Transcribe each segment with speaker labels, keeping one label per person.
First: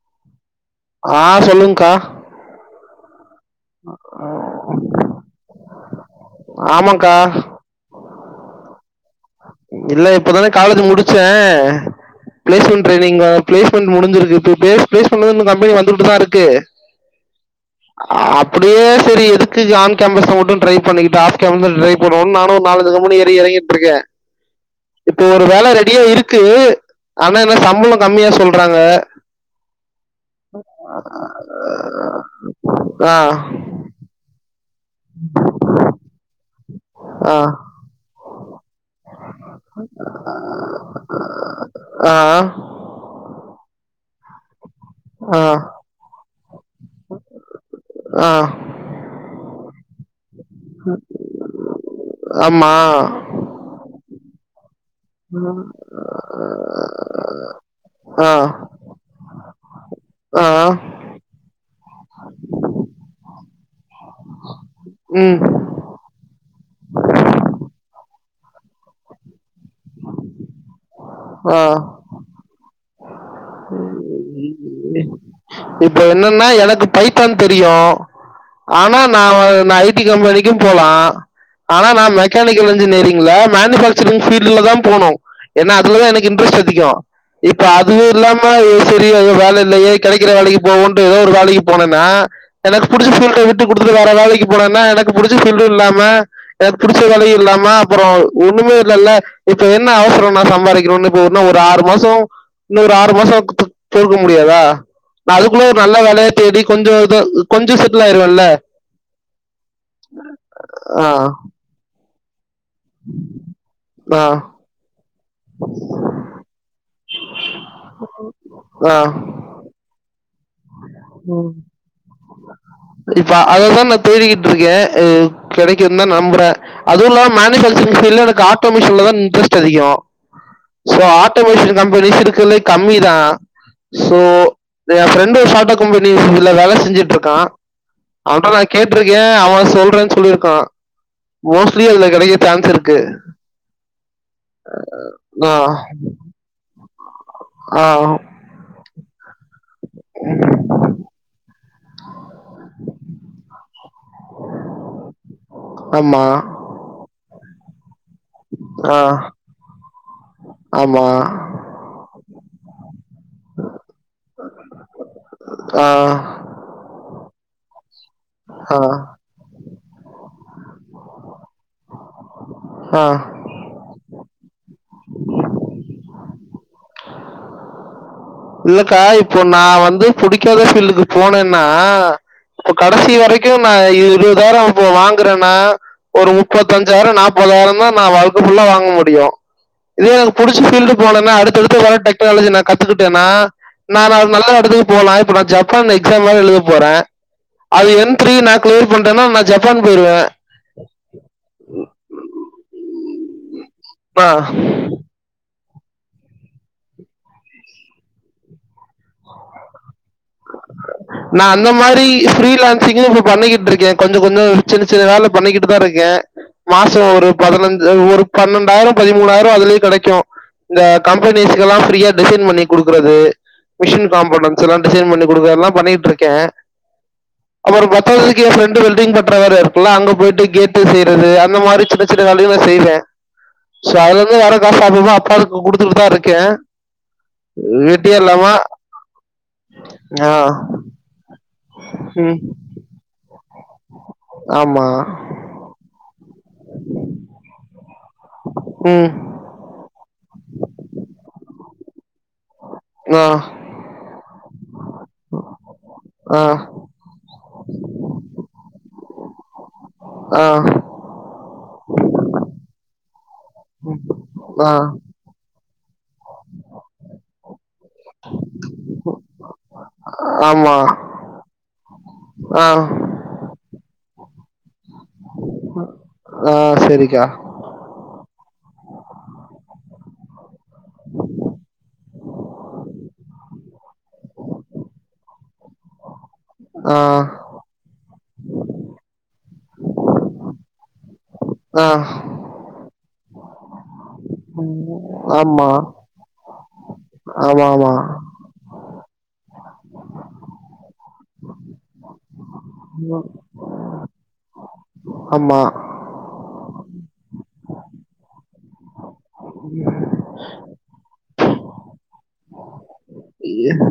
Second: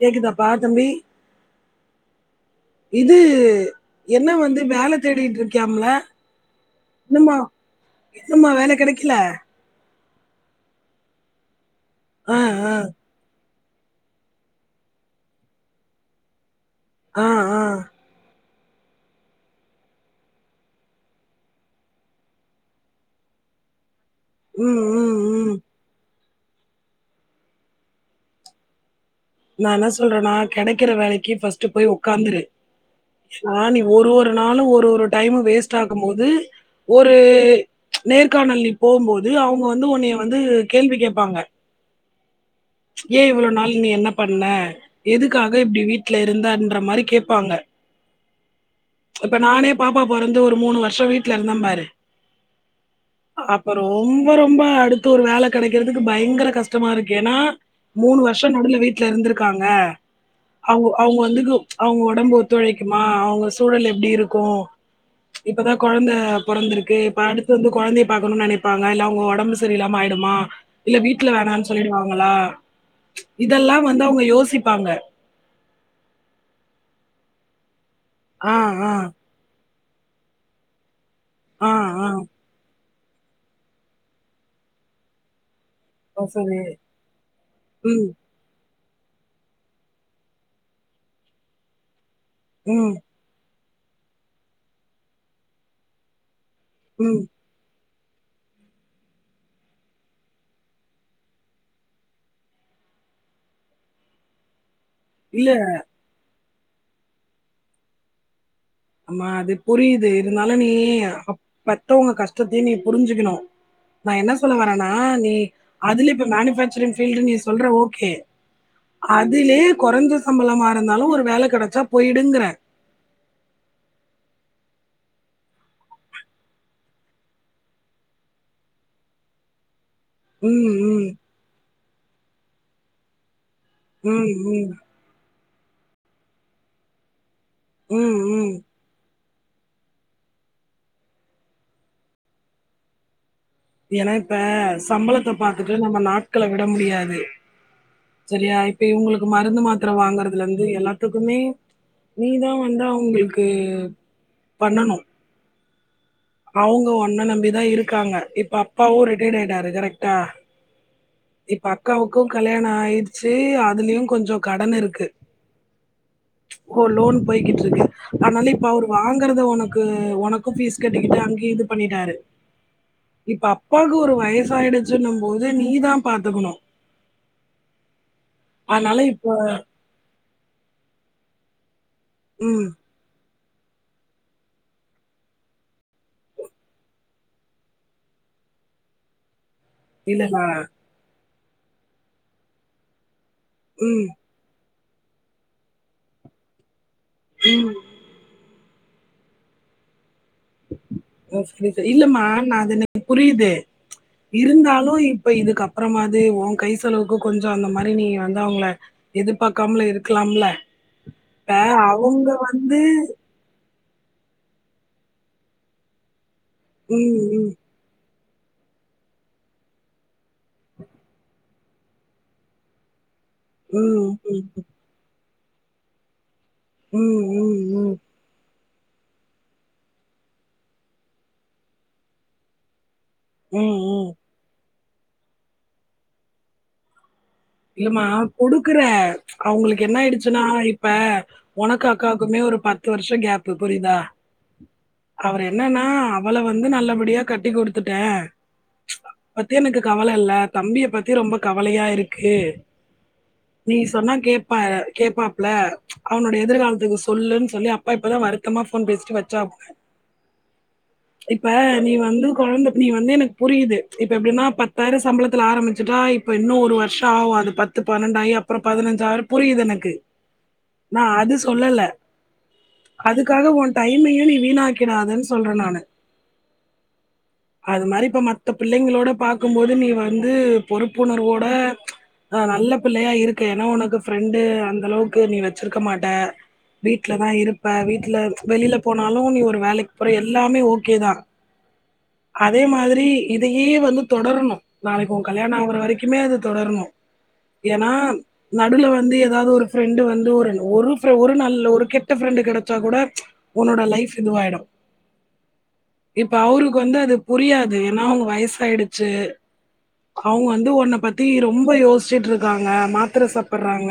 Speaker 1: கேக்குதாப்பா தம்பி
Speaker 2: [inaudible] ஆஹ் சொல்லுங்க்கா
Speaker 1: இது என்ன வந்து வேல தேடிட்டு இருக்கியாம்ல
Speaker 2: ஆமாங்க்கா
Speaker 1: இன்னுமா இன்னுமா வேல கெடக்கல
Speaker 2: இல்ல இப்பதானே காலேஜ் முடிச்சேன்
Speaker 1: ஆ
Speaker 2: பிளேஸ்
Speaker 1: ஆ
Speaker 2: ஒன் ட்ரைனிங்க பிளேஸ்மெண்ட் முடிஞ்சிருக்கு இப்ப பிளேஸ் பிளேஸ்மெந்துலா கம்பெனி வந்துட்டுதான் இருக்கு
Speaker 1: ஆ ஆ
Speaker 2: ஹாப் அப்படியே சரி எதுக்கு ஆன் கேம்பஸ்ல மட்டும் ட்ரை பண்ணிக்கிட்டு ஆஸ்க் கேம்பஸ் ட்ரை பண்ணுவோம் நானும் ஒரு நாலு அஞ்சு கம்பெனி ஏறி இறங்கிற்று இருக்கேன்
Speaker 1: ம் ம்
Speaker 2: இப்ப ஒரு
Speaker 1: ம்
Speaker 2: வேலை ரெடியா இருக் இருக்கு ஆனா என்ன சம்பளம் கம்மியா சொல்றாங்க
Speaker 1: நான் என்ன சொல்றேன்னா கிடைக்கிற வேலைக்கு ஃபர்ஸ்ட் போய் உக்காந்துரு
Speaker 2: ஆ
Speaker 1: ஏனா நீ ஒரு ஒரு நாளும் ஒரு ஒரு டைம்மு வேஸ்ட் ஆகும்போது ஒரு
Speaker 2: ஆ
Speaker 1: நேர்காணல் நீ போகும்போது அவங்க வந்து உன்னைய வந்து கேள்வி கேட்பாங்க
Speaker 2: ஆஹ்ஆஹ்
Speaker 1: ஏன் இவ்வளவு நாள் நீ என்ன பண்ண
Speaker 2: ஆ
Speaker 1: எதுக்காக இப்படி வீட்டுல இருந்தன்ற மாதிரி கேப்பாங்க
Speaker 2: ஆஹ்
Speaker 1: இப்ப நானே பாப்பா பார் வந்து ஒரு மூணு வருஷம் வீட்டுல இருந்தே பாரு
Speaker 2: ஆமா
Speaker 1: அப்புறம் ரொம்ப ரொம்ப அடு ஒரு வேலை கிடைக்கிறதுக்கு பயங்கர கஷ்டமா இருக்கு ஏன்னா மூணு
Speaker 2: ஆ
Speaker 1: வருஷம் நடுல வீட்டுல இருந்திருக்கு காங்க
Speaker 2: ஆ
Speaker 1: அவங்க அவங்க வந்துகு அவங்க உடம்பு ஒத்துழைக்குமா அவங்க ஸ் துழல் எப்படி இருக்குகோம்
Speaker 2: ம்
Speaker 1: இப்பதான் கொழந்த பொறந்துருக்கு இப்ப அடுத்து வந்து கொழந்தைய பாக்கனும்ன்னு நெனப்பாங்க இல்ல அவங்க உடம்பு ஸ் சரியில்லாம ஆயிடுமா இல்ல வீட்டுல வேணாம்ன்னு சொல்லிடுவாங்களா இதெல்லாம் வந்து அவங்க யோசிப்பாங்க
Speaker 2: இப்ப என்னன்னா எனக்கு பைத்தான் தெரியும்
Speaker 1: ஆ ஆ
Speaker 2: ஆனா நான் நை ட்டி கம்பெனிக்கும் போலாம்
Speaker 1: ஆ
Speaker 2: ஆனா
Speaker 1: ஆ
Speaker 2: நான் மெக்கானிக்கல் இன்ஜினியேரி இல்ல மேனுபேக்சரிங் ஃபீல்டுல தான் போனும் ஏன்னா அதுலதான்
Speaker 1: ஓ,
Speaker 2: எனக்கு
Speaker 1: சரி
Speaker 2: இன்ட்ரெஸ்ட் அதிகம் இப்ப
Speaker 1: ம்
Speaker 2: அதுவும் இல்லாம ஒ சரி அது வேலை இல்லையே கிடைக்கிற வேலைக்கு போவோன்ட்டு ஏதோ ஒரு வேலைக்கு போனன்னா எனக்கு
Speaker 1: ம்
Speaker 2: புடிச்ச பீல்ட் அது உட்டு குடுத்து வேர வேலைக்கு போனனா எனக்கு புடிச்ச பீல்டும் இல்லாம எனக்கு புடிச்ச
Speaker 1: ம்
Speaker 2: வேலையும் இல்லாமா அப்புறம் ஒண்ணுமே இல்லல இப்ப என்ன அவசரம் நான் சம்பாரிக்கணும்னு இப்ப ஒரு ஆறு மாசம் இன்னொரு ஆறு மாசம் பொறுக்க முடியாதா நா
Speaker 1: இல்ல
Speaker 2: அதுக்குள்லே ஒரு நல்ல வேலைய தேடி கொஞ்சோ இத கொஞ்சோ செட்டில் ஆயிருவன்ல
Speaker 1: ஆமா அது புரியுது இருந்தாலும் நீ
Speaker 2: ஆ
Speaker 1: அப் பெத்தவங்க கஷ் டத்தையும் நீ புரிஞ்சுக்கணும் நான்
Speaker 2: ஆ
Speaker 1: என்ன சொல்ல வரேனா நீ அதுல இப்ப மேனுஃபக்சரிங் ல்டு நீ சொல்ற ஓக்கே
Speaker 2: ஆ
Speaker 1: அதுலேயே கொரஞ்சு சம்பளமா இருந்தாலும் ஒரு வேல கிடைச்சா போயிடுங்கறேன்
Speaker 2: தேடிகிட்டு இருக்கேன் கிடைக்குது தான் நம்புறே அதுவும் இல்லாம மேனுஃபேக்சரிங் ஃபைல் எனக்கு ஆட்டோமேஷின்ல தான் இன்ட்ரெஸ்ட் அதிகம்
Speaker 1: ம்
Speaker 2: சோ
Speaker 1: ம்
Speaker 2: ஆட்டோமஷன் கம்பெனிஸ் இருக்க கம்மி தான் சோ
Speaker 1: ம் ம்
Speaker 2: ஏ ஃபிரெண்ட் தோஷ் ஆட்டோ கம்பெனில வேல செஞ்சுட்டு இருக்கான்
Speaker 1: ம்
Speaker 2: ஆமா
Speaker 1: ம்
Speaker 2: நான் கேட்டுருக் அவன் சொல்றேன்னு சொல்லியிருக்கான் மோஸ்ட்லி அதுல கிடைக்க சான்ஸ் இருக்கு
Speaker 1: ஏன்னா இப்ப சம்பளத்த
Speaker 2: ஆ,
Speaker 1: பாத்துட்டுட்டு நம்ம நாட்கள விட முடியாது
Speaker 2: ஆ,
Speaker 1: [unintelligible] செரியா இப்ப இவங்களுக்கு மருந்து மாத் த்திர வாங்கறதுல இருந்து எல்லாத்துக்குமே நீதான் வந்து அவங்களுக்கு பண்ணணும்
Speaker 2: ஆமா.
Speaker 1: அவங்க உன்ன நம்பி தான் இருக் இருக்காங்க இப்ப
Speaker 2: ஆ,
Speaker 1: அப்பாவும் ரிட்டை்ட ஆயிட்டாரு கரெக்டா
Speaker 2: ஆமா.
Speaker 1: இப்ப அக்காவுக்கும் கல்யாணம் ஆயி சரி அதுலயும் கொஞ்சோ கடன் இருக்கு
Speaker 2: ஆ,
Speaker 1: லோன் போய்கிட்டு இருக் அதனால இப்ப
Speaker 2: ஆ,
Speaker 1: அவர் வாங்கறத உனக் உனக்கும் பீஸ் கட்டிக்டா இது பண்ணிட்டாரு
Speaker 2: ஆ.
Speaker 1: இப்ப அப்பாக்கு ஒரு வயசாயிடுச்சி சொல்லும் போது நீதான் பாத்துக்கணும் அதனால
Speaker 2: இல்லக்கா
Speaker 1: இப்ப
Speaker 2: இப்போ நான் வந்து புடிக்காத ப்பீல்டுக்கு போனேன நான்
Speaker 1: ம்
Speaker 2: இப்ப கடைசி வரைக்கும் நான் இருபதாயிரம் இப்ப வாங்குறேன்னா ஒரு முப்பத்தஞ்சாயிரம் நாப்பதாயிரம் தான் நான் வாழ்க்கப்புல்லா வாங்க முடியும் இதே எனக்கு
Speaker 1: இல்லடா
Speaker 2: புடிச்ச பீல்டு போனனா அடுத்து இப்ப இருக்க டேக்நலேஜ் நான் கத்துக்கிட்டு ட்டனா
Speaker 1: ம்
Speaker 2: நான் அவ நல்லா வது போனாம் இப்ப நான் ஜப்பான் எக்ஸாம் தான் எழுத போறேன்
Speaker 1: ம்
Speaker 2: அது வெறும் தீரி கிளோர் பண்டேன்னா நான் ஜப்பான் போயிடுவேன்
Speaker 1: சரி சரி இல்லமா நான் அத எனக்கு புரியுது
Speaker 2: ஆ.
Speaker 1: இருந்தாலும் இப்ப இதுக்குப்புற அப்புறமாதுஉங்க கைசெலவுக்கு கொஞ்சம் அந்த மாதிரி நீ வந்து அவங்கள எதிர்பார்க்காமல இரு
Speaker 2: நான் அந்த மாதிரி
Speaker 1: அவங்க வந்து
Speaker 2: ஸ்ரீலான்சிங்கு இப்ப நான் பண்ணிக்கிட்டு இருக்கேன் கொஞ்சம் கொஞ்சம் சின்ன சின்ன வேலை பண்ணிக்கிட்டு தான் இருக்கேன் மாசம்
Speaker 1: ம்
Speaker 2: ஒரு
Speaker 1: ம்
Speaker 2: பதினஞ்சு ஒரு பன்னெண்டாயிரம் பதிமூணாயிரம் அதுலயே கிடைக்கும் இந்த கம்பெனிஸ்க எல்லாம் ஃப்ரீயா டிசைன் பண்ணி கொடுக்குறது
Speaker 1: ம்
Speaker 2: மிஷின்
Speaker 1: ம்
Speaker 2: காம்பவுண்டன்ஸ் எல்லாம் பண்ணி கொடுக்கற எல்லாம் பண்ணிட்டு இருக்கேன்
Speaker 1: ம் ம் ம்
Speaker 2: அப்பறம் பத்தாதக்கு ரெண்டு வெல்டிங் பட்ற வேற இருக்குல்ல அங்க போயிட்டு கேட் செய்யறது அந்த மாதிரி சின்ன சின்ன வேலைகள்லா செய்வேன்
Speaker 1: உம் உம்
Speaker 2: அக்கா சாமியமாக்க அப்பா குடுத்துட்டு தான் இருக்கேன்
Speaker 1: இல்லமா
Speaker 2: வெட்டியே இல்லாம
Speaker 1: கொடுக்குற அவங்களுக் என்ன
Speaker 2: ஆ
Speaker 1: ஆயிடுச்சுன்னா இப்ப ஒனக்கு
Speaker 2: ம்
Speaker 1: அக்காவுக்குமே ஒரு பத்து வருஷம் கேப் புரியுதா
Speaker 2: ஆமா
Speaker 1: அவர் என்னன்னா அவள வந்து நல்லபடியா கட்டி குடுத் த்துட்டேன்
Speaker 2: ம்
Speaker 1: பத்தி எனக்கு கவலை இல்ல தம்பிய பத்தி ரொம்ப கவலயா இருக்கு கு
Speaker 2: ஆ
Speaker 1: நீ சொன்னா கேப்ப கேப்பாப்ல அவனோட
Speaker 2: ஆ
Speaker 1: எதிர்காலத்துக்கு சொல்லுன்னு சொல்லி அப்பா இப்பதான் வருத்தமா போன் பேச வச்சப்புல்லா
Speaker 2: ஆ
Speaker 1: இப்ப நீ வந்து குழந்தை நீ வந்து எனக்கு புரியுது இப்ப எப்பிடின்னா
Speaker 2: ஆ
Speaker 1: பத்தாயிரம் சம்பளத்துல ஆரம்பி டா இப்போ ஓரு வருஷம் ஆவு அது பத் த்து பன்னெண்டாயி அப்றோ பதினஞ்சாயிரு புரியுது எனக்கு
Speaker 2: ஆமா
Speaker 1: நா அது சொல்லல
Speaker 2: ஆ
Speaker 1: அதுக்காக உன் டை மயு நீ வீணாக் கிடாதுன்னு சொல்றே நானு
Speaker 2: ஆ சரிக்கா
Speaker 1: அது மாரி இப்ப மத்த பிள்ளைங்களோட பாக்கும்போது நீ வந் து பொறுப்புணர்வோட ஆ நல்ல பிள்ளையா இருக்க ஏன்னா உனக்கு ஃப்ரெண்டு அந்த அளவுக்கு நீ வச்சிருக்க மாட்ட வீட்லதா
Speaker 2: ஆ
Speaker 1: இருப்ப வீட்ல வெளில போனாலு நீ ஒரு வேலைக்கு போற எல்லாமே ஓகேதா
Speaker 2: ஆ
Speaker 1: அதே மாதிரி இதயே வந்து தொடரணு நாளைக்கு உன் கல்யாணோ
Speaker 2: ஆமா
Speaker 1: ஆகுற வரைக்குமே அது தொடரணு
Speaker 2: ஆமா
Speaker 1: ஏன்னா
Speaker 2: ஆமா
Speaker 1: நடுல வந்து எதாவது ஒரு பிஃரெண்ட் வந்து ஒரு ஒரு ஃபிர ஒரு நல்ல ஒரு கெட்ட ஃபிரெண்ட் கெட ச்சா கூட உன்னோட லைஃப் இதுவாயிடும்
Speaker 2: ஆமா
Speaker 1: இப்ப அவுரு க்கு வந்து அது புரியாது ஏன்னா அவங்க வயசாயிடுச்சு அவங்க வந்து உன்ன பத்தி ரொம் ப யோசிச்சுட்டு இருக்காங்க மாத்திர சாப்பர்றாங்க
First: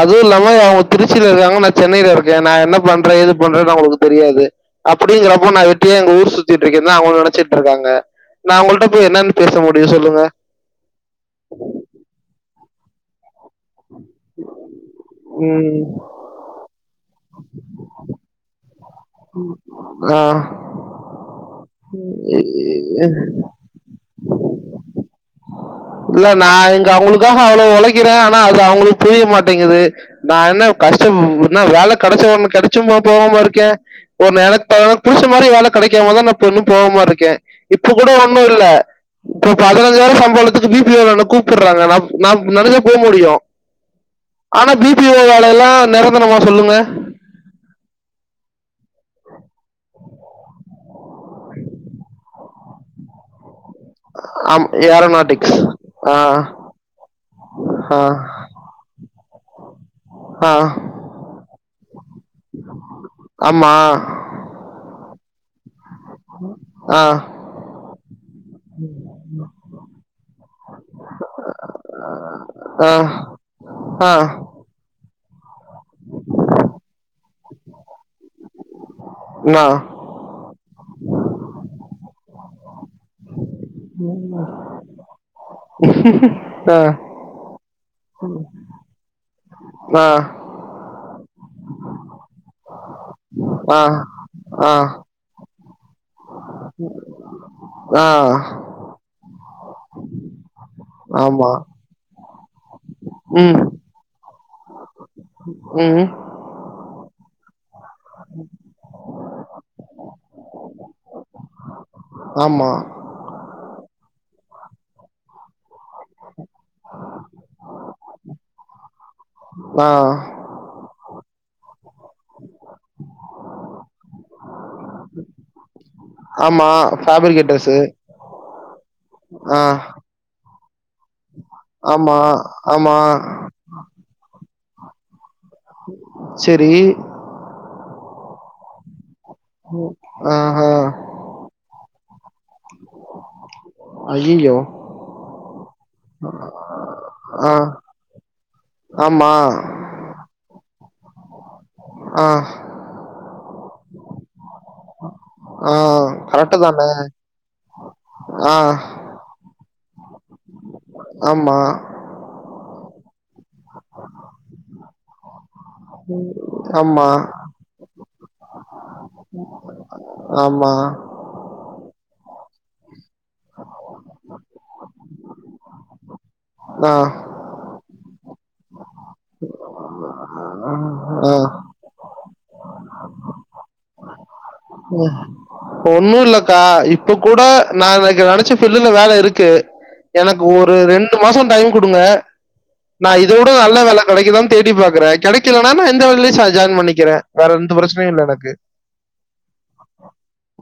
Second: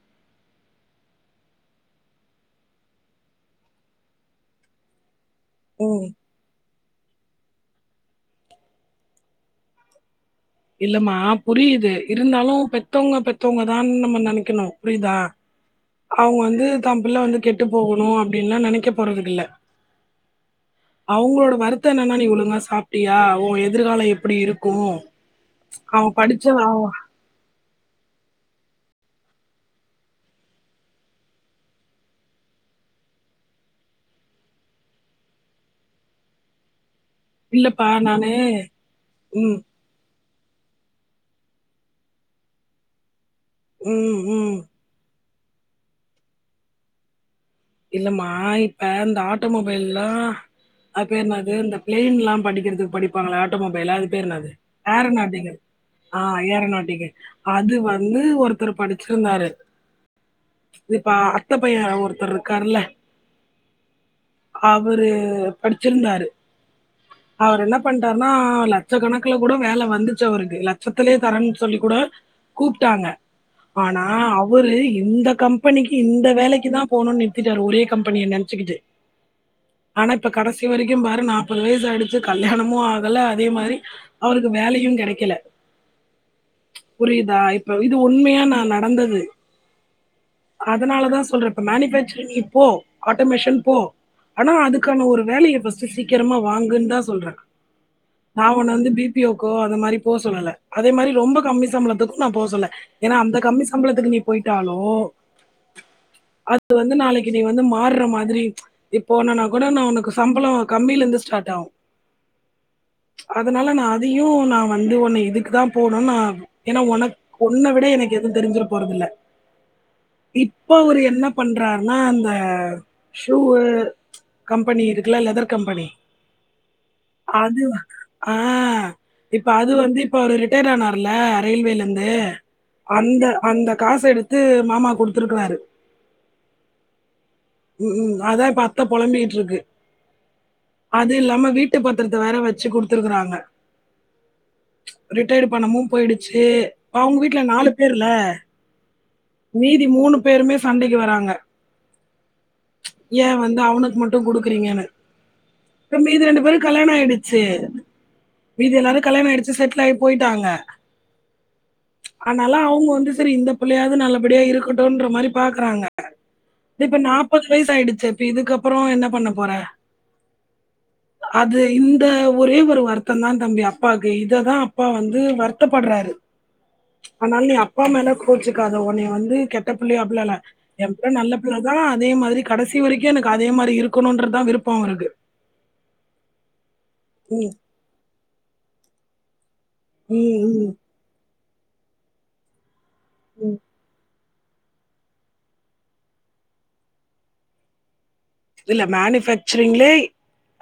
Speaker 2: அதுவு இல்லாம அவங்க திருச்சியில இருக்காங்க நா சென்னையில இருக்கே நா என்ன பண்றே ஏது பண்றேன்னு அவுங்களுக்கு தெரியாது அப் டிங்கிறப்ப நா வெட்டியா
Speaker 1: ம்.
Speaker 2: இங்க ஊர் சுத்திட் டு இருக்கேன்னு அவங்க நெனைச்சுட்ருக்காங்க நான் அவுங்கள்ட்ட போய் என்னன்னு பேச முடியு சொல்லுங்க
Speaker 1: இல்லமா புரியுது இருந்தாலு பெத்தவுங்க பெத் தவங்கதான்னு நம்ம நெனைக்கணு புரியுதா
Speaker 2: உம்
Speaker 1: அவங்க வந்து தன் பிள்ள வந்து கெட்டுப் போகணு அப்டின்லா நெனைக்க போறதில்ல.
Speaker 2: ஆஹ்
Speaker 1: வருத்தோ என்னன்னா நீ ஒழுங்கா சாப்ட்டியா உன் எதிர்காலோ எ ப்டி இருக்கு
Speaker 2: இல்ல நா இங்க அவுங்களுக்காக அவ்ளவு ஒழைக்கிறே ஆனா அது அவுங்களுக்கு புரிய மாட்டேங்குது நா என்ன கஷ்ட என்ன வேல கெடைச்சு கெடைச்சுமா போகாம இருக்கே ஒரு எனக்கு தகுந்த புடிச்ச மாரி வேல கெடைக்காமதா நா இன்னு போகாம இருக் கே
Speaker 1: இல்லப்பா
Speaker 2: இப்ப கூட
Speaker 1: நானு
Speaker 2: ஒன்னு இல்ல இப்ப
Speaker 1: ம்,
Speaker 2: பதனஞ்சாயிர சம்பளத் துக்கு பி பி ஓ ல என்ன கூப்பட்றாங்க நா நா நெனச்சா போமுடியு
Speaker 1: ம், ம்.
Speaker 2: ஆனா பி பி ஓ வேல எல்லாம் நெரந்தனமா சொல்லுங்க
Speaker 1: இல்லமா இப்ப இந்த ஆட்டோ மொபைல்லாம் அது பேரு என்னது இந்த பிளைன்லாம் படி எடுத்து படிப்பாங்களா ஆட்டோமொபைலா அது பேர் என்னாது
Speaker 2: ஆம் ஏரோநாட்டிக்ஸ்
Speaker 1: ஆரோநாட்டிகள் ஆ ஏரோநாட்டிக்கல் அது
Speaker 2: ஆ
Speaker 1: வந்து ஒருத்தர் படிச்சு சொன்னாரு
Speaker 2: ஆ
Speaker 1: இப்பா அத்த பையன் ஒருத்தரு வர்ல
Speaker 2: ஆமா
Speaker 1: அவரு ரு படி இருந்தாரு
Speaker 2: ஆ
Speaker 1: அவுரு என்ன பண்ட்டாருனா லட்ச கணக்குல கூட வேலை வந்துச்சு அவுருக்கு லட்சத்திலயே தரேன்னு சொல்லி கூட
Speaker 2: ஆ
Speaker 1: கூப்ட்டாங்க ஆனா
Speaker 2: ஆ
Speaker 1: அவுரு இந்த கம்பெனிக்கு இந்த வேலைக்கு தான் போணும்னு போய்ட்டாரு ஒரே கம்பெனிய நினைச்சுக்கிட்டு
Speaker 2: அண்ணா.
Speaker 1: ஆனா இப்ப கடைசி வரைக்கும் பாரு நாற்பது வயசு அடுத் து கல்யாணமும் ஆகல அதே மாரி அவுருக்கு வேலையும் கெடைக்கல
Speaker 2: ஆ
Speaker 1: புரியிதா இப்ப இது உண்மையா நான் நடந்தது
Speaker 2: ஆ
Speaker 1: அதனாலதான் சொ இப்ப மேனிஃபேச் நீ போ ஆட்டோமேஷன் போ
Speaker 2: ஆ
Speaker 1: ஆனா
Speaker 2: ஆ
Speaker 1: அதுக்கான ஒரு வேலைய ஃபஸ் சீக்கிரமா வாங்குன்னு தான் சொல்றேன்
Speaker 2: ஆ
Speaker 1: நான் ஒன்ன வந்து பி பி ஓ க்கோ அந்த மாரி போ சொல்லல அதே மாரி ரொம்ப
Speaker 2: ஆமா
Speaker 1: கம்மி சம்பளத்துக்கும் நான் போ சொல்ல ஏன்னா அந்த கம்மி சம்பளத்துக்கு நீ போய்ட்டாலோ
Speaker 2: உம்
Speaker 1: வந்து நாளைக்கு நீ வந்து மாறுற மாதிரி நீ போனனா கூட நான் உனக்கு சம்பளம் கம்மியில இருந்து ஸ்டாட் ஆவும்
Speaker 2: ஆமா
Speaker 1: அதனால நான் அதையும் நான் வந்து உன்ன இதுக்கு தான் போனுனா ஆகும் ஏன்னா உனக் உன்ன விட எனக்கு எதுவும் தெரிஞ்சுற போறதில்ல
Speaker 2: ஆ
Speaker 1: இப்ப ஒரு என்ன பன்றா ஆனா அந்த சூவு கம்பெனி இருக்குல லெதர் கம்பெனி
Speaker 2: ஆமா ஃபேப்ரிகேட்டர்ஸு
Speaker 1: அதுவா ஆஹ் இப்ப
Speaker 2: ஆ
Speaker 1: அது வந்து இப்ப தேங்கா நாருல ரயில்வேலருந்து
Speaker 2: ஆமா ஆமா
Speaker 1: அந்த அந்த காசு எடுத்து மாமா குடுத்துருக்குறாரு
Speaker 2: செரி
Speaker 1: உம் அதான் இப்ப அத்த பொழம்பிட்டு
Speaker 2: ஆஹா
Speaker 1: பத்ரத்த வேற வச்சு குடுத்துருக்குறாங்க
Speaker 2: ஐயையோ
Speaker 1: ரிட்டய்டு பணமும் போயிடுச்சு அவுங்க வீட்ல
Speaker 2: ஆ
Speaker 1: நாலு பேர்ல
Speaker 2: ஆமா
Speaker 1: மீதி மூணு பேருமே சண்டைக்கு வராங்க
Speaker 2: ஆ
Speaker 1: ஏன் வந்து அவனுக்கு மட்டும் குடுத்து குடுக்கிறிங்கனு
Speaker 2: ஆ
Speaker 1: மீதி ரெண்டு
Speaker 2: கரெக்ட்டு
Speaker 1: பேருக்கும்
Speaker 2: தான
Speaker 1: கல்யாணம் ஆயிடுச்சு
Speaker 2: ஆ
Speaker 1: மீதி எல்லாரும் கல்யாணம் ஆயிடுச்சு செட்டில் ஆயி போய்ட்டாங்க
Speaker 2: ஆமா
Speaker 1: அவங்க வந்து சேரி இந்த புள்ளயாது நல்ல அப்டியே இருக்கட்டும்ன்ற்ற மாரி பாக் கூப்றாங்க இப்ப
Speaker 2: ஆமா
Speaker 1: நாப்பது வயசு ஆயிடுச்சு இ இதுக்கப்பறோம் என்ன பண்ண போற
Speaker 2: ஆமா
Speaker 1: அது இந்த ஒரே ஒரு வார்த் அது தான் தம்பி அப்பாக இததான் அப்பா வந்து வருத்தப்படுறாரு
Speaker 2: ஆ
Speaker 1: ஆனா நீ அப்பா மேல போச்சுக்கா அத ஒன வந்து கெட்ட புள்ளயா பிள்ளல எ நல்ல
Speaker 2: ஆ
Speaker 1: பிள்ள தான் அதே மாரி கடைசி வரைக்கும் எனக்கு அதே மாரி இருக்கணும்ன்றதான் விருப்பம் அவருக்கு.
Speaker 2: ஒன்னும் இல்லக்கா இப்ப கூட
Speaker 1: ம்,
Speaker 2: நான்க நச்ச பில்லுல வேல இருக்கு
Speaker 1: ம்,
Speaker 2: எனக்கு
Speaker 1: ம்,
Speaker 2: ஒரு ரெண்டு மாசம் டைம் குடுங்க நான் இத விட
Speaker 1: ம்.
Speaker 2: நல்ல வேல கெடைக்குதான் தேடி பாக்குறேன் கெடக்கலனா நான் இந்த வழில ச ஜாயின் பண்ணிக்கிறேன் வேற எந்த பிரச்சனயும் இல்ல எனக்
Speaker 1: இல்ல மேனுபேக் சரிங்ல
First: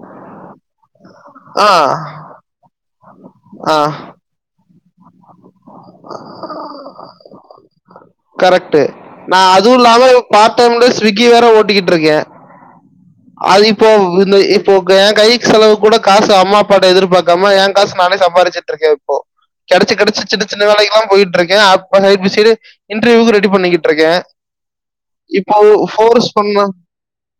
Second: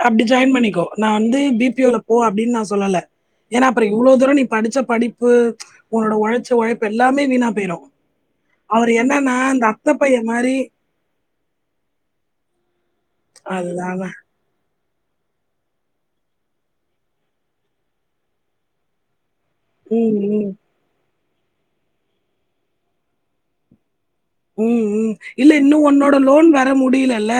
Speaker 1: அப்டி ஜாயின் பண்ணிக்கோ நான் வந்து
Speaker 2: ஆ,
Speaker 1: பிபிஓட போ அப்டின்னு நான் சொல்லல ஏன்னா
Speaker 2: ஆ
Speaker 1: அப்புற இவ்வளவு தூரம் நீ படிச்ச படி உன்னோட உழைச்ச உழைப்பு எல்லாமே வீணா போயிரும்
Speaker 2: கரெக்ட்டு.
Speaker 1: அவரு என்னன்னா
Speaker 2: நான்
Speaker 1: இந்த
Speaker 2: அதுவும்
Speaker 1: அத்த
Speaker 2: இல்லாம
Speaker 1: பைய மாரி
Speaker 2: பார்ட் டைம்ல ஸ்விக்கி வேற ஓட்டிக்கிட்டு இருக்கேன். அது இப்போ
Speaker 1: அதுதாங்க.
Speaker 2: இப்போ என் கைக்கு செலவு கூட காசு அம்மா அப்பா எதிர்பாக்காம என் காசு நானே சம்பாதிச்சுட்டு இருக்கேன் இப்போ கிடைச்சு
Speaker 1: ம்,
Speaker 2: கிடைச்சு சின்ன
Speaker 1: ம்.
Speaker 2: சின்ன வேலைக்குல்லாம் போயிட்டு இருக்கே சை சைடு இன்டர்வியூக்கு ரெடி பண்ணிட்டு இருக்கேன்
Speaker 1: ம், ம். இல்ல
Speaker 2: இப்போ
Speaker 1: இன்னும் உன்னோட
Speaker 2: ஃபோர்ஸ்
Speaker 1: லோன்
Speaker 2: பண்ணா
Speaker 1: வேற முடியலல்ல.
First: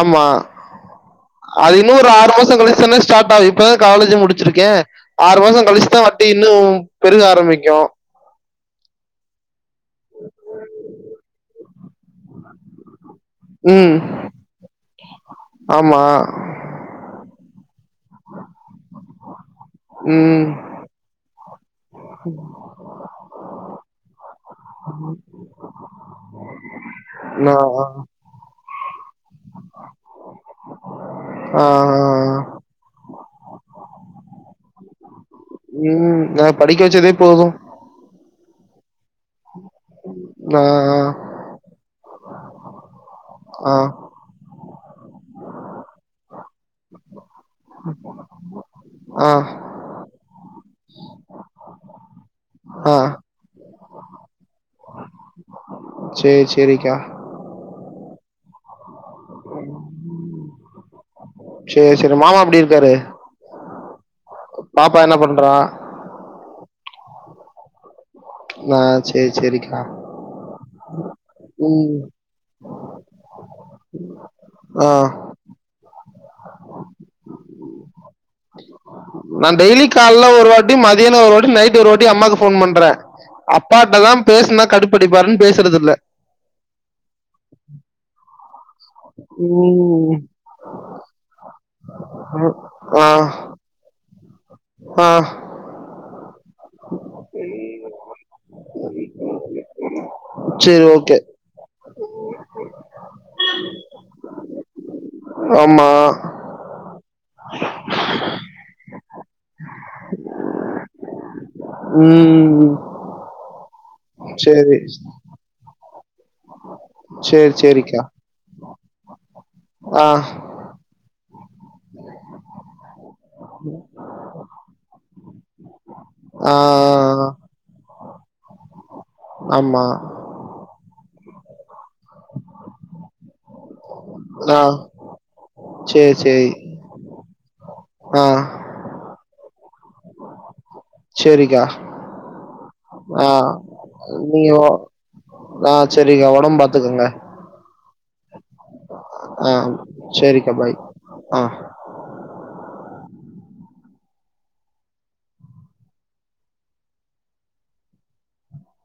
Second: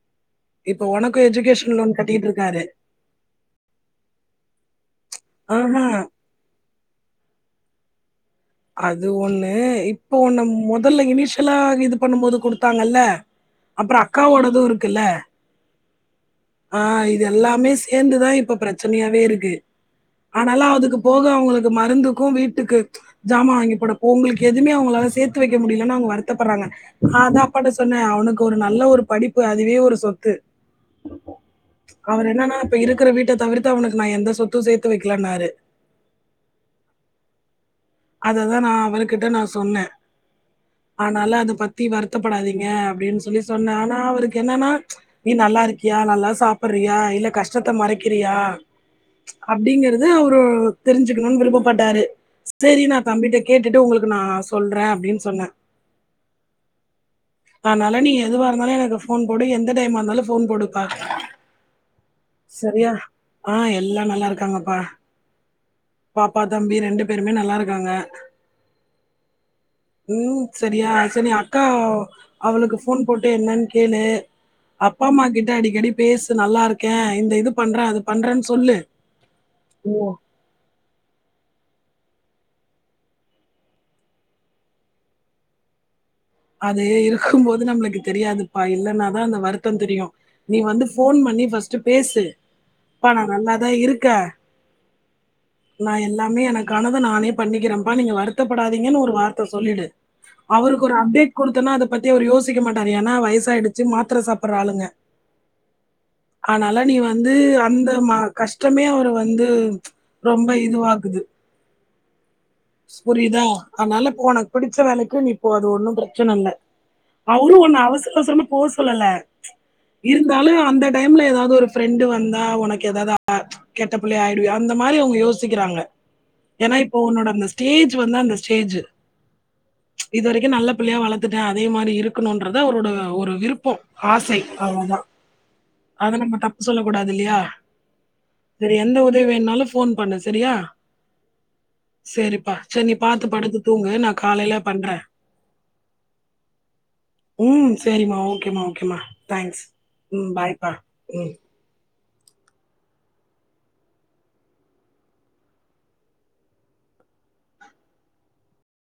Speaker 2: ஆமா
Speaker 1: இப்ப உனக்கும்
Speaker 2: அது
Speaker 1: எஜுகேஷன் லோன்
Speaker 2: இன்னும் ஒரு
Speaker 1: கட்டிட்டு
Speaker 2: ஆறு மாசம்
Speaker 1: இருக்காரு.
Speaker 2: கழிச்சு தானே ஸ்டார்ட் ஆகும் இப்பதான் காலேஜ் முடிச்சிருக்கேன் ஆறு மாசம்
Speaker 1: ஆஹா,
Speaker 2: கழிச்சுதான் வாட்டி இன்னும் பெருக ஆரம்பிக்கும்
Speaker 1: அது ஒண்ணு இப்ப ஒண்ணு முதல்ல இனிஷியலா இது பண்ணும் போது கொடுத்தாங்கல்ல
Speaker 2: ம்.
Speaker 1: அப்புறம் அக்காவோடதும் இருக்குல்ல
Speaker 2: ஆமா.
Speaker 1: ஆஹ் இது எல்லாமே சேந்துதான் இப்ப பிரச்சனையாவே இருக்கு
Speaker 2: ம்.
Speaker 1: ஆனாலும் அதுக்கு போக அவங்களுக் மருந்துக்கும் வீட்டுக்கு சாமான் வாங்கி போடவும் உங்களுக்கு எதுவுமே அவங்களால சேர்த்து வைக்க முடிய அவங்க வருத்தப்படுறாங்கா நா அதா
Speaker 2: நான்
Speaker 1: அப்பாட்ட சொன்ன அவனுக்கு ஒரு நல்ல ஒரு படிப் அதுவே ஒரு சொத்து
Speaker 2: ஆ.
Speaker 1: அவர் என்னன்னா இப்ப இருக்கிற வீட்ட தவிர்த்து அவனுக்கு நான் எந்த சொத்தும் சேர்த்து வைக்கலன்னாரு.
Speaker 2: உம் நான் படிக்க வச்சதே போதும்
Speaker 1: தான் நான் அவர் கிட்ட நான் சொ சொன்ன
Speaker 2: நான்
Speaker 1: ஆனால அத பத்தி வந் வருத்தப்படாதீங்க அப்படின்னு சொல்லி
Speaker 2: ஆ.
Speaker 1: சொன்னேன் ஆனா அவருக்கு என்னன்னா நீ நல்லா இருக்கியா நல்லா சாப்பிடுறியா இல்ல கஷ்டத்த மறைக்கிறியா
Speaker 2: ஆ.
Speaker 1: அப்படிங்கறது அவரு தெரிஞ்சுக்கணும்னு விருப்பப்பட்டாரு செரி
Speaker 2: ஆ.
Speaker 1: நான் தம்பிட்ட கேட்டுட்டு உங்களுக்கு நான் சொல்றேன் அப்படின்னு சொன்ன
Speaker 2: சரி, சரிக்கா.
Speaker 1: நீ எதுவ இருந்தாலும் எனக் ஃபோன் போடு எந்த டைமா இருந்தாலும் ஃபோன் போடு பா
Speaker 2: சரி, சரி. மாமா எப்படி
Speaker 1: செரியா
Speaker 2: இருக்காரு?
Speaker 1: ஆ ஏ [unintelligible]
Speaker 2: பாப்பா என்ன பண்றா
Speaker 1: பாப்பா தம்பி ரெண்டு பேருமே நல்லா இருக்காங்க
Speaker 2: ஆ சரி, சரிக்கா.
Speaker 1: உம் செரியா செரி அக்கா
Speaker 2: ம்.
Speaker 1: அவளுக்கு ஃபோன் போட்டு என்னன்னு கேளு அப்பா
Speaker 2: ஆ.
Speaker 1: அம்மா கிட்ட அடிக்கடி பேசு நல்லா இருக்கேன் இந்த இது பண்றேன் அது பண்றேன்னு சொல்லு
Speaker 2: நான் டெய்லி
Speaker 1: ஓ
Speaker 2: கால்ல ஒரு வாட்டி மத் தியானம் ஒரு வாட்டி நைட் ஒரு வாட்டி அம்மாக்கு போன் பண்ற அப்பாகிட்டதா பேசுனா கட்டுப்படிப்பாருன்னு பேசுறது இல்ல
Speaker 1: அது இருக்கும் போது நம்ளுக்கு தெரியாது பா இல்லன்னா தான் அந்த வருத்தம் தெரியும்
Speaker 2: உம்,
Speaker 1: நீ வந்து ஃபோன் பண்ணி ஃபர்ஸ்ட்டு பேசு
Speaker 2: ஆ
Speaker 1: அப்பா நா நல்லா தான் இருக்க
Speaker 2: ஆ
Speaker 1: [unintelligible] நான் எல்லாமே எனக்கு கனவ நானே பண்ணிக்கிறேன்ப்பா நீங்க வருத்தப்படாதீங்கன்னு ஒரு வார்த்தை சொல்லிடு
Speaker 2: சரி
Speaker 1: அவருக்கு ஒரு
Speaker 2: ஓகே
Speaker 1: அப்டேட் குடுத்தன்னா அத பத்தி அவர் யோசிக்க மாட்டாரு ஏன்னா வயசாயிடுச்சு மாத்தர சாப்பிடுற ஆளுங்க
Speaker 2: ஆமா
Speaker 1: ஆனால நீ வந்து அந்த கஷ்டமே அவரு வந்து ரொம்ப இதுவாக்குது
Speaker 2: உம்
Speaker 1: புரிதா அதனால உனக்கு
Speaker 2: சரி
Speaker 1: பிடிச்ச வேலைக்கு நீ போ அது ஒண்ணும் ப்ற [unintelligible]
Speaker 2: சரி
Speaker 1: அவ்ரும் ஒன்ன
Speaker 2: சரிக்கா
Speaker 1: அவசர அவசரமா போ சொல்லல
Speaker 2: ஆ
Speaker 1: இருந்தாலும் அந்த டைம்ல ஏதாவது ஒரு ப்ரெண்ட் வந்தா உனக்கு ஏதாவது கெட்ட புள்ளையா ஆயிடுயா அந்த மாதிரி அவங் யோச்சி சிக்கிறாங்க
Speaker 2: ஆ
Speaker 1: ஏன்னா இப்போ உன்னோட அந்த ஏஜ் வந்து அந்த ஸ்டேஜ்
Speaker 2: ஆமா
Speaker 1: இது வரைக்கும் நல்ல பிள்ளையா வளர்த்துட்டே அதே மாரி இருக்கணும்ன்றத அவரோட ஒரு விருப்பம் ஆசை
Speaker 2: ஆ
Speaker 1: அவளதான்
Speaker 2: சரி
Speaker 1: அத நம்ம
Speaker 2: சரி
Speaker 1: தப்பு சொல்ல கூடாது இல்லையா
Speaker 2: ஆ
Speaker 1: சரி எந்த உதவி வேனாலும் ஃபோன் பண்ணு செரியா செரி
Speaker 2: ஆஹ் நீங்க
Speaker 1: பண்றேன்
Speaker 2: ஆஹ் சேரிக்கா ஒடம் பாத்துக்கங்க
Speaker 1: சேரிம்மா ஓக் க்கே ஓகேம்மா தேங்க்ஸ் ம் பாய்ப்பா ம்
Speaker 2: உ [unintelligible]